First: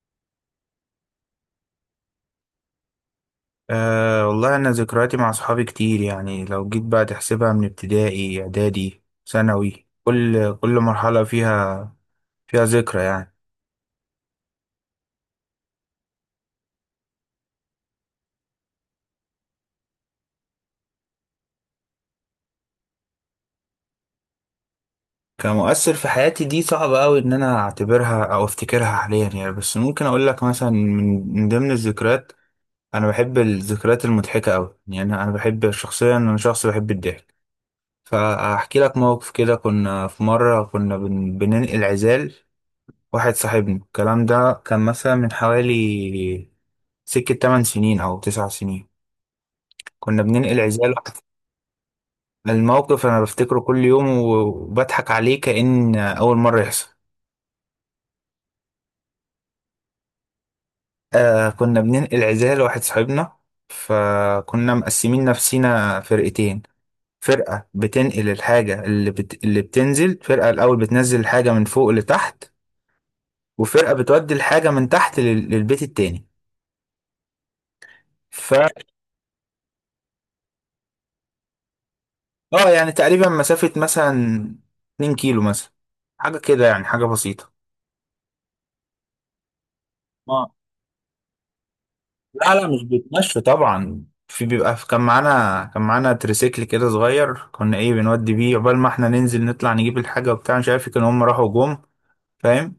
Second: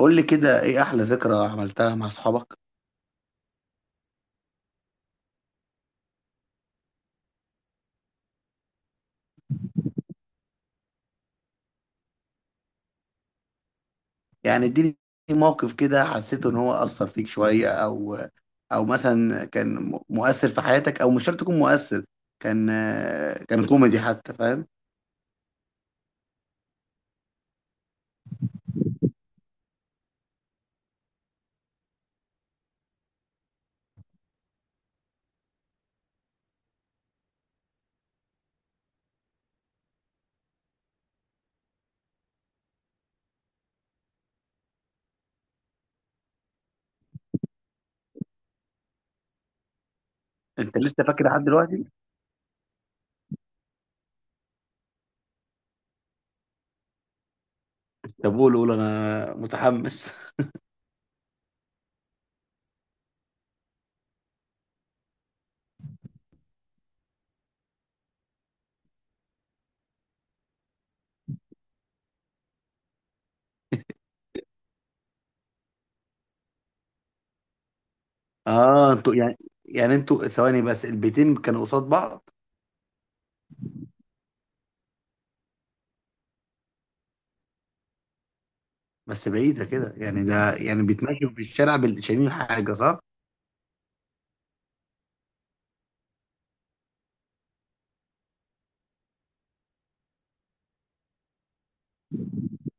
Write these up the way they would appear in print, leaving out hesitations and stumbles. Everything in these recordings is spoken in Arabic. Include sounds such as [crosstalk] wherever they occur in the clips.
قول لي كده ايه احلى ذكرى عملتها مع اصحابك؟ أه والله أنا ذكرياتي مع أصحابي كتير يعني لو جيت بقى تحسبها من ابتدائي إعدادي ثانوي كل مرحلة فيها ذكرى يعني. يعني اديني موقف كده حسيت ان هو اثر فيك شوية او او مثلا كان مؤثر في حياتك، او مش شرط يكون مؤثر، كان آه، كان كوميدي حتى، فاهم؟ كمؤثر في حياتي دي صعب أوي إن أنا أعتبرها أو أفتكرها حاليا يعني، بس ممكن أقول لك مثلا من ضمن الذكريات. أنا بحب الذكريات المضحكة أوي يعني، أنا بحب شخصيا، أنا شخص بحب الضحك. فأحكي لك موقف كده، كنا في مرة كنا بننقل عزال واحد صاحبنا. الكلام ده كان مثلا من حوالي سكة 8 سنين أو 9 سنين. كنا بننقل انت عزال. لسه فاكر لحد دلوقتي؟ الموقف أنا بفتكره كل يوم وبضحك عليه كأن أول مرة يحصل. طب قول قول انا متحمس. [laughs] آه كنا بننقل عزال لواحد صاحبنا، فكنا مقسمين نفسينا فرقتين. فرقة بتنقل الحاجة اللي بتنزل، فرقة الأول بتنزل الحاجة من فوق لتحت، وفرقة بتودي الحاجة من تحت للبيت التاني. ف اه انتوا يعني، يعني انتوا ثواني بس، البيتين كانوا قصاد بعض؟ اه يعني تقريبا مسافة مثلا 2 كيلو مثلا، حاجة كده يعني، حاجة بسيطة. بس بعيدة كده يعني، اه. ده يعني بيتمشوا في الشارع شايلين لا حاجة، مش صح؟ بيتمشوا طبعا، في بيبقى في، كان معانا تريسيكل كده صغير كنا ايه بنودي بيه، عقبال ما احنا ننزل نطلع نجيب الحاجة وبتاع، مش عارف كانوا هم راحوا جم. فاهم؟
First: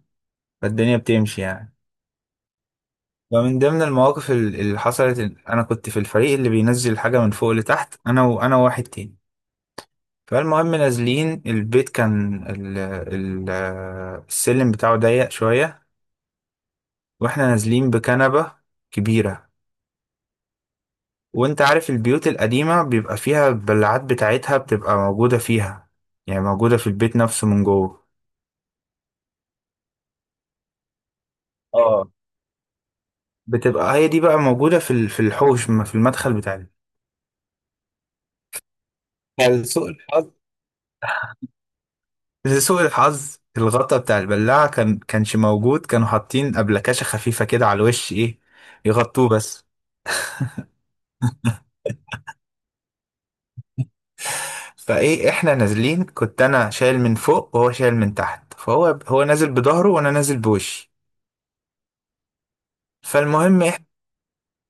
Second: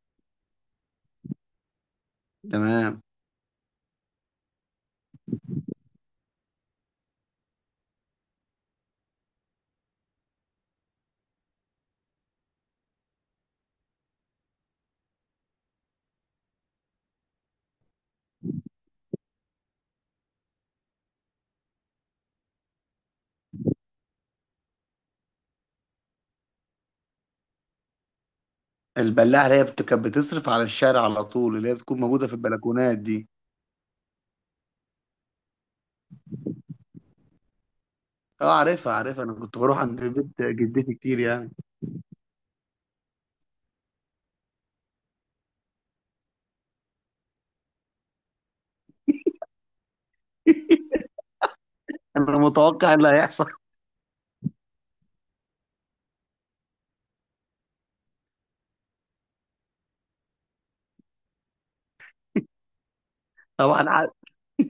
فالدنيا بتمشي يعني. تمام. ومن ضمن المواقف اللي حصلت إن انا كنت في الفريق اللي بينزل الحاجة من فوق لتحت، انا وانا وواحد تاني. فالمهم نازلين البيت، كان ال ال السلم بتاعه ضيق شوية، واحنا نازلين بكنبة كبيرة. وانت عارف البيوت القديمة بيبقى فيها البلعات بتاعتها بتبقى موجودة فيها، يعني موجودة في البيت نفسه من جوه. البلاعه اللي هي كانت بتصرف على الشارع على طول، اللي هي بتكون اه، موجوده في البلكونات دي؟ بتبقى هي دي بقى موجودة في في الحوش ما في المدخل بتاعنا. اه عارفها عارفها، انا كنت بروح فلسوء عند الحظ، بيت جدتي كتير يعني. لسوء الحظ الغطا بتاع البلاعة كان كانش موجود، كانوا حاطين أبلكاشة خفيفة كده على الوش ايه يغطوه بس. انا متوقع اللي هيحصل. [laughs] فايه احنا نازلين، كنت انا شايل من فوق وهو شايل من تحت، فهو نازل بظهره وانا نازل بوشي. فالمهم طبعا عارف.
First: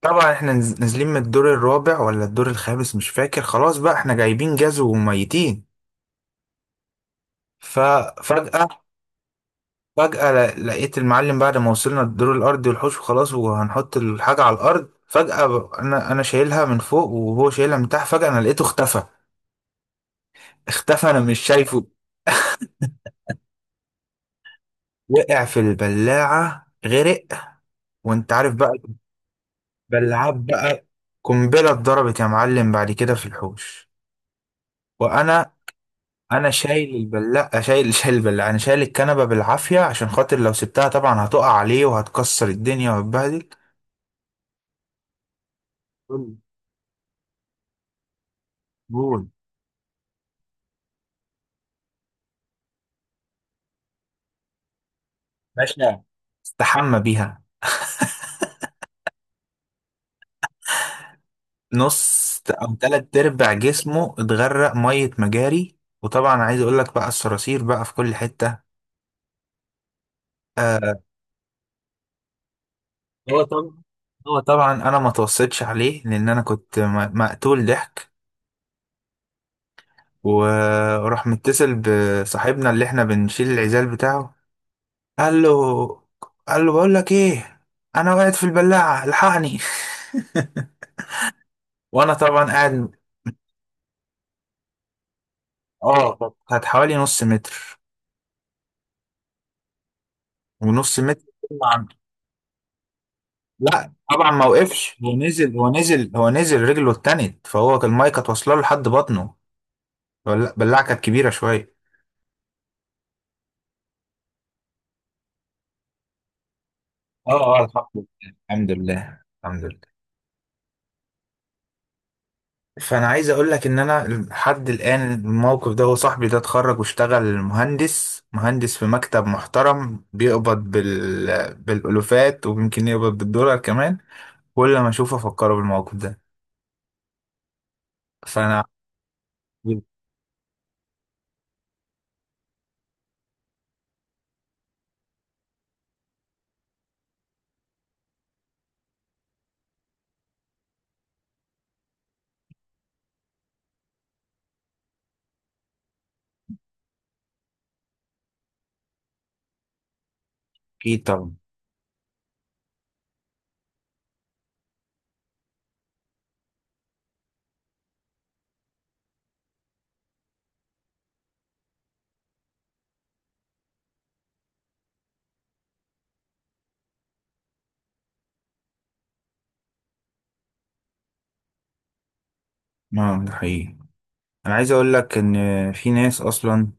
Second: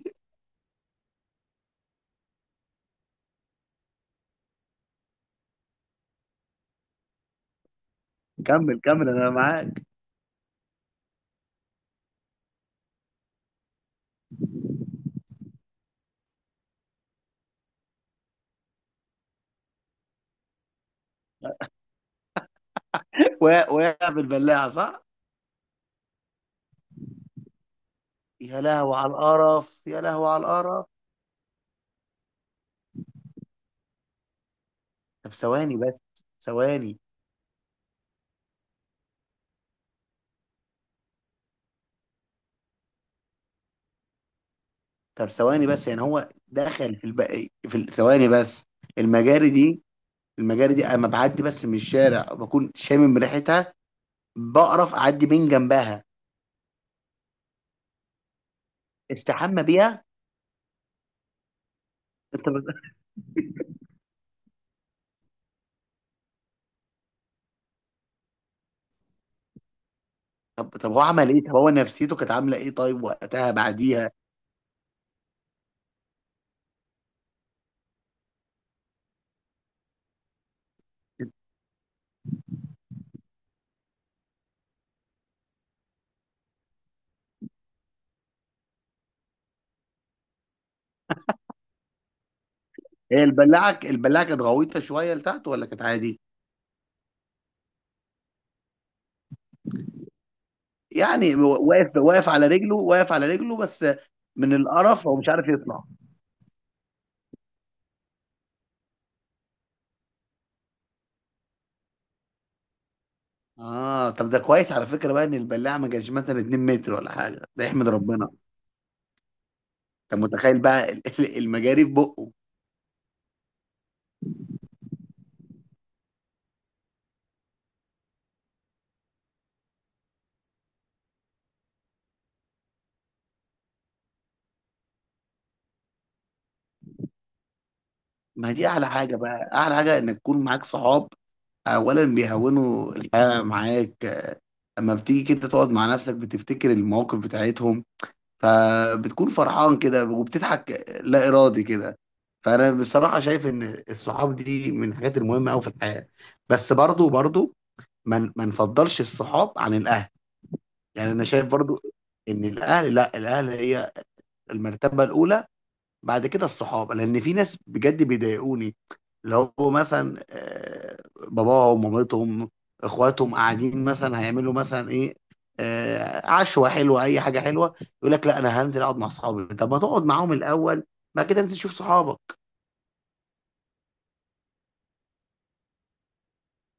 طبعا احنا نازلين من الدور الرابع ولا الدور الخامس مش فاكر، خلاص بقى احنا جايبين جاز وميتين. ففجأة، كمل كمل انا معاك. فجأة لقيت المعلم بعد ما وصلنا الدور الأرضي والحوش وخلاص وهنحط الحاجة على الأرض، فجأة أنا شايلها من فوق وهو شايلها من تحت، فجأة أنا لقيته اختفى، اختفى، أنا مش شايفه. وقع وقع بالبلاعه، صح؟ وقع في البلاعة، غرق. وأنت عارف يا بقى لهوي على القرف، يا لهوي البلاعات على القرف. بقى، قنبلة اتضربت يا معلم بعد كده في الحوش. طب وأنا ثواني بس، انا شايل ثواني، البلاعه، شايل البلاعه، انا شايل الكنبه بالعافيه عشان خاطر لو سبتها طبعا هتقع عليه وهتكسر الدنيا وهتبهدل. طب ثواني بس، يعني هو قول دخل في في ثواني بس، قول. المجاري دي، المجاري دي اما بعدي بس من الشارع بكون شامم ريحتها، بقرف اعدي من باشا، جنبها. استحمى بيها. استحمى بيها. نص أنت بت... او تلات ارباع جسمه اتغرق ميه مجاري، وطبعا عايز اقول لك بقى الصراصير بقى في كل حته. طب طب آه، هو عمل إيه؟ طب هو نفسيته كانت عاملة إيه طيب هو وقتها طبعا بعديها؟ هو طبعا انا ما توصيتش عليه لان انا كنت مقتول ضحك. وراح متصل بصاحبنا اللي احنا بنشيل العزال بتاعه، قال له قال له بقول لك ايه، انا وقعت في البلاعه الحقني. [laughs] وانا طبعا قاعد. هي البلاعة البلاعة كانت غويطة شوية لتحت ولا كانت اه عادي؟ كانت، حوالي نص متر ونص متر. يعني طبعا. واقف واقف على رجله، واقف على رجله بس؟ لا طبعا ما من وقفش، القرف هو هو مش عارف نزل هو يطلع. نزل هو نزل رجله اتنت، فهو كان المايه كانت واصله له لحد بطنه. البلاعه كانت كبيره شويه. آه طب ده كويس على فكرة بقى إن البلاعة ما كانش مثلا 2 متر ولا اه حاجة، اه، ده يحمد الحمد لله ربنا. الحمد لله الحمد لله. أنت متخيل بقى المجاري في بقه؟ فانا عايز اقول لك ان انا لحد الان الموقف ده، هو صاحبي ده اتخرج واشتغل مهندس، في مكتب محترم بيقبض بالالوفات، ويمكن يقبض بالدولار كمان. كل ما اشوفه افكره بالموقف ده. ما فانا دي أعلى حاجة بقى، أعلى حاجة إنك تكون معاك صحاب، أولا بيهونوا الحياة معاك، آه، أما بتيجي كده تقعد مع نفسك بتفتكر المواقف بتاعتهم، فبتكون فرحان كده وبتضحك لا إرادي كده. فأنا بصراحة شايف إن الصحاب دي من الحاجات المهمة أوي في الحياة، بس برضو برضو ما نفضلش الصحاب عن الأهل. اكيد يعني أنا طبعا. شايف برضو إن الأهل، لا الأهل هي المرتبة الأولى، بعد كده الصحاب، لان في ناس بجد بيضايقوني، اللي هو مثلا آه، باباهم مامتهم اخواتهم قاعدين مثلا، هيعملوا مثلا ايه، آه، عشوه حلوه اي حاجه حلوه، يقول لك لا انا هنزل اقعد مع صحابي. طب ما تقعد معاهم الاول، بعد كده انزل شوف صحابك. اه ده حقيقي. انا عايز اقول لك ان في ناس اصلا،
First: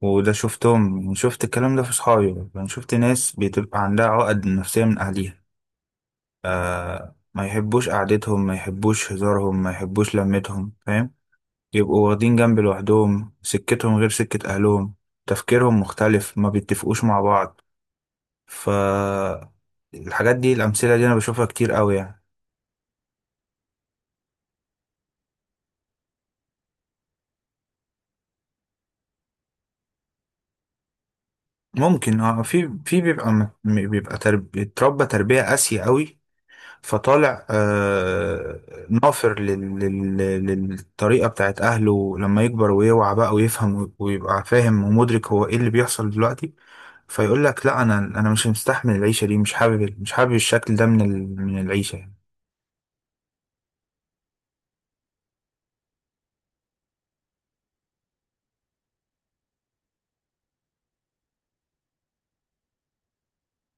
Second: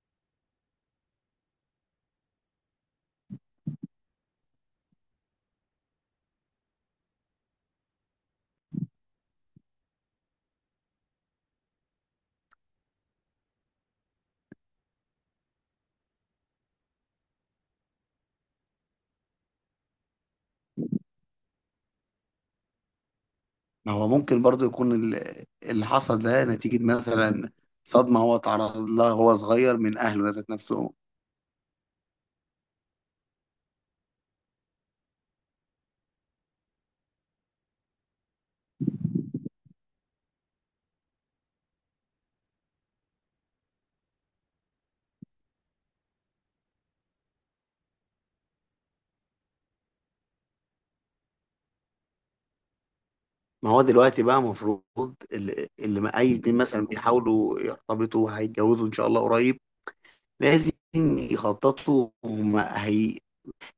وده شفتهم، شفت الكلام ده في صحابي، انا شفت ناس بتبقى عندها عقد نفسية من اهليها. ما يحبوش قعدتهم، ما يحبوش هزارهم، ما يحبوش لمتهم. فاهم؟ يبقوا واخدين جنب لوحدهم، سكتهم غير سكة أهلهم، تفكيرهم مختلف، ما بيتفقوش مع بعض. ف الحاجات دي، الأمثلة دي أنا بشوفها كتير قوي يعني. ما هو ممكن برضو يكون اللي حصل ده نتيجه مثلا صدمه هو تعرض لها وهو صغير من اهله ذات نفسهم. ممكن اه، في في بيبقى بيبقى اتربى تربية قاسية قوي، فطالع آه نافر للطريقة بتاعت أهله. لما يكبر ويوعى بقى ويفهم ويبقى فاهم ومدرك هو إيه اللي بيحصل دلوقتي، فيقول لك لا أنا مش مستحمل العيشة دي، مش حابب الشكل ده من العيشة يعني. ما هو دلوقتي بقى المفروض، اللي ما اي اتنين مثلا بيحاولوا يرتبطوا هيتجوزوا ان شاء الله قريب، لازم يخططوا هم هي،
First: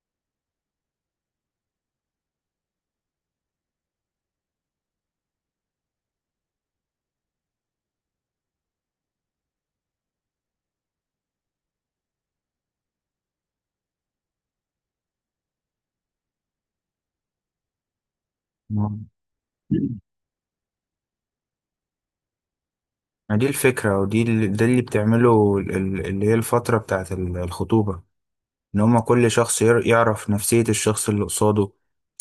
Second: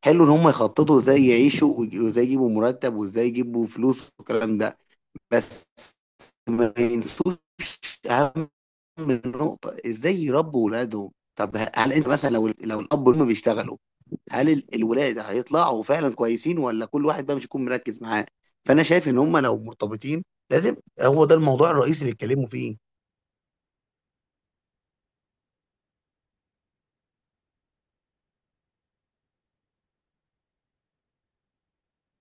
حلو ان هم يخططوا ازاي يعيشوا وازاي يجيبوا مرتب وازاي يجيبوا فلوس والكلام ده، بس ما ينسوش اهم نقطة، ازاي يربوا ولادهم. طب هل انت مثلا لو الاب والام بيشتغلوا، هل الولاد هيطلعوا فعلا كويسين، ولا كل واحد بقى مش يكون مركز معاه؟ فانا ما شايف ان هم لو مرتبطين لازم، هو ده الموضوع الرئيسي اللي يتكلموا فيه. ما دي الفكرة، ودي ده اللي بتعمله اللي هي الفترة بتاعت الخطوبة. إن هما كل شخص يعرف نفسية الشخص اللي قصاده،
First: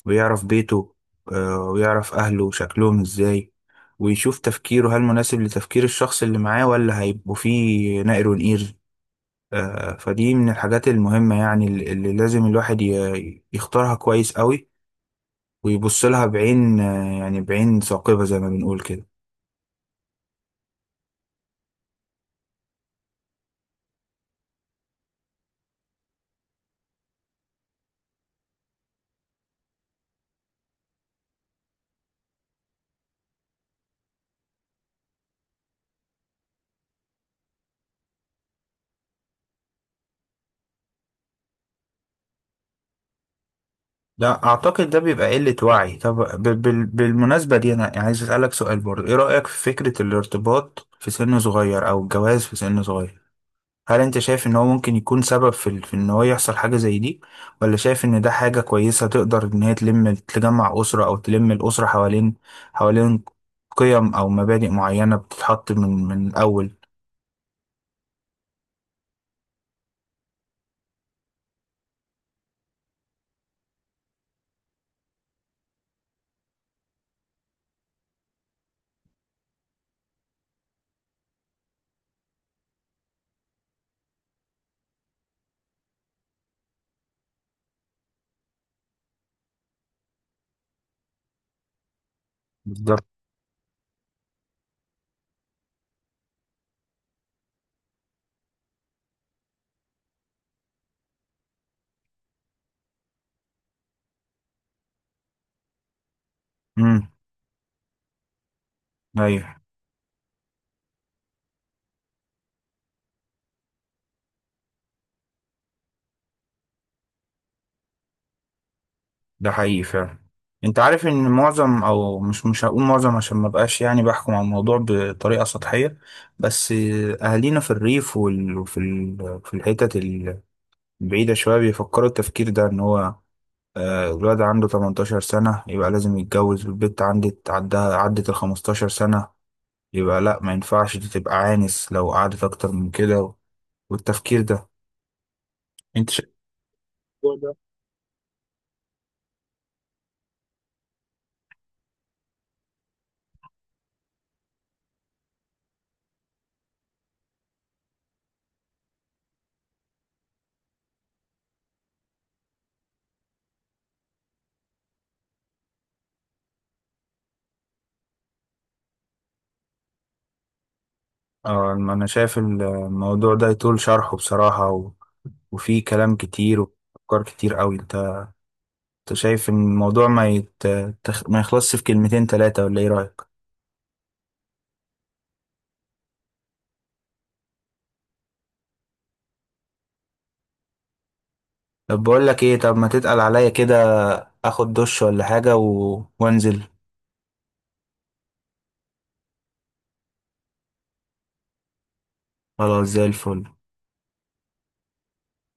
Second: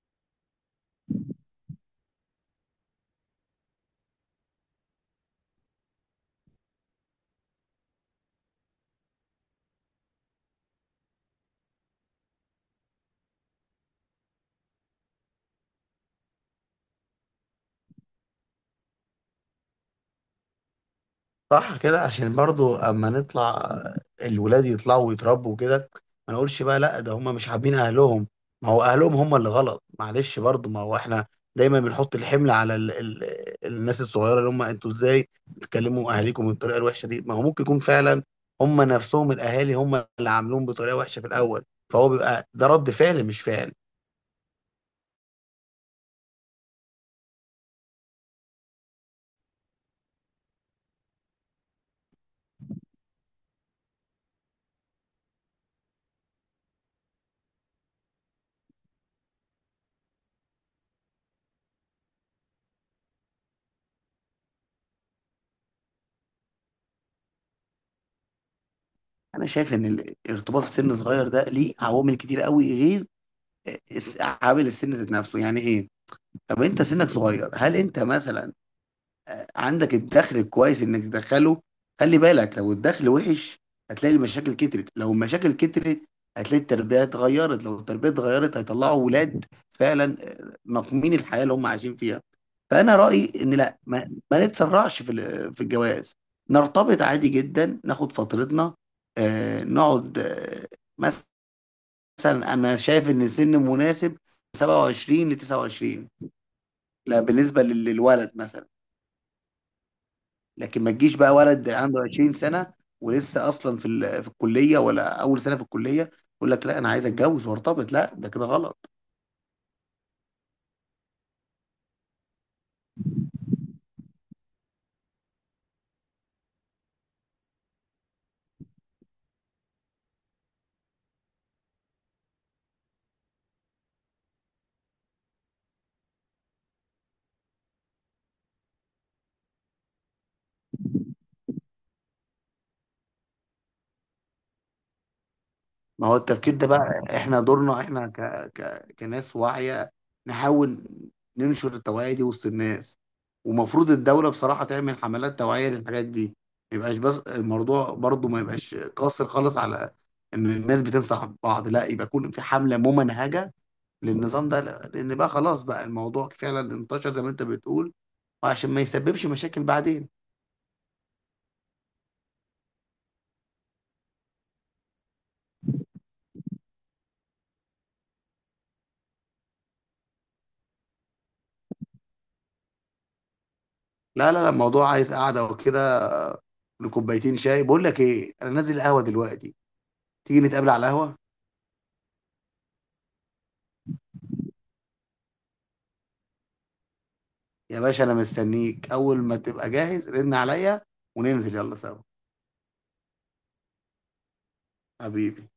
ويعرف بيته، آه، ويعرف أهله شكلهم إزاي، ويشوف تفكيره هل مناسب لتفكير الشخص اللي معاه، ولا هيبقوا فيه نقر ونقير. آه، فدي من الحاجات المهمة يعني، اللي لازم الواحد يختارها كويس قوي، ويبص لها بعين آه، يعني بعين ثاقبة زي ما بنقول كده. صح كده، عشان برضو اما نطلع الولاد يطلعوا ويتربوا كده، ما نقولش بقى لا ده هم مش حابين اهلهم، ما هو اهلهم هم اللي غلط، معلش برضو ما هو احنا دايما بنحط الحمل على ال الناس الصغيره، اللي هم انتوا ازاي بتكلموا اهاليكم بالطريقه الوحشه دي، ما هو ممكن يكون فعلا هم نفسهم الاهالي هم اللي عاملين بطريقه وحشه في الاول، فهو بيبقى ده رد فعل مش فعل. لا اعتقد ده بيبقى قلة وعي. طب، بالمناسبة دي انا عايز اسألك سؤال برضه، ايه رأيك في فكرة الارتباط في سن صغير او الجواز في سن صغير؟ هل انت شايف ان هو ممكن يكون سبب في في ان هو يحصل حاجة زي دي، ولا شايف ان ده حاجة كويسة تقدر ان هي تلم، تجمع أسرة، او تلم الأسرة حوالين قيم او مبادئ معينة بتتحط من الاول؟ انا شايف ان الارتباط في سن صغير ده ليه عوامل كتير قوي غير عامل السن ذات نفسه، يعني ايه؟ طب انت سنك صغير، هل انت مثلا عندك الدخل الكويس انك تدخله؟ خلي بالك لو الدخل وحش، هتلاقي المشاكل كترت، لو المشاكل كترت هتلاقي التربية اتغيرت، لو التربية اتغيرت هيطلعوا ولاد فعلا مقمين الحياة اللي هم عايشين فيها. فانا بالظبط. رأيي ان لا، ما نتسرعش في في الجواز، نرتبط عادي جدا ناخد فترتنا، آه نقعد آه مثلا، انا شايف ان سن مناسب 27 ل 29، امم. لا بالنسبة للولد مثلا. ايوه. لكن ما تجيش بقى ولد عنده 20 سنة ولسه أصلا في في الكلية ولا أول سنة في الكلية، يقول لك لا أنا عايز أتجوز وأرتبط، لا ده كده غلط. ده حقيقي فعلا. انت عارف ان معظم، او مش هقول معظم عشان ما بقاش يعني بحكم على الموضوع بطريقه سطحيه، بس اهالينا في الريف في الحتت البعيده شويه بيفكروا التفكير ده، ان هو آه، الولد عنده 18 سنه يبقى لازم يتجوز، والبنت عدت ال 15 سنه يبقى لا ما ينفعش، دي تبقى عانس لو قعدت اكتر من كده. والتفكير ده ما انت هو شايف التفكير ده بقى الموضوع إحنا ده. دورنا، إحنا كناس واعية نحاول ننشر التوعية دي وسط الناس، ومفروض الدولة بصراحة تعمل حملات توعية للحاجات دي، ما يبقاش بس الموضوع برضو ما يبقاش قاصر خالص على إن الناس بتنصح بعض، لا يبقى يكون في حملة ممنهجة للنظام ده، لا. لان بقى خلاص بقى الموضوع فعلا انتشر زي ما انت بتقول، وعشان ما يسببش مشاكل بعدين. اه، انا شايف الموضوع ده يطول شرحه بصراحه، وفي كلام كتير وأفكار كتير قوي. انت شايف ان الموضوع ما يت... تخ- ما يخلصش في كلمتين تلاتة، ولا ايه رأيك؟ لا لا لا، الموضوع عايز قعده وكده، لكوبايتين شاي، بقول لك ايه، انا نازل القهوه دلوقتي، تيجي نتقابل على القهوه؟ طب بقول لك ايه، طب ما تتقل عليا كده، اخد دش ولا حاجة وانزل. يا باشا انا مستنيك، اول ما تبقى جاهز رن عليا وننزل يلا سوا. خلاص زي الفل. حبيبي.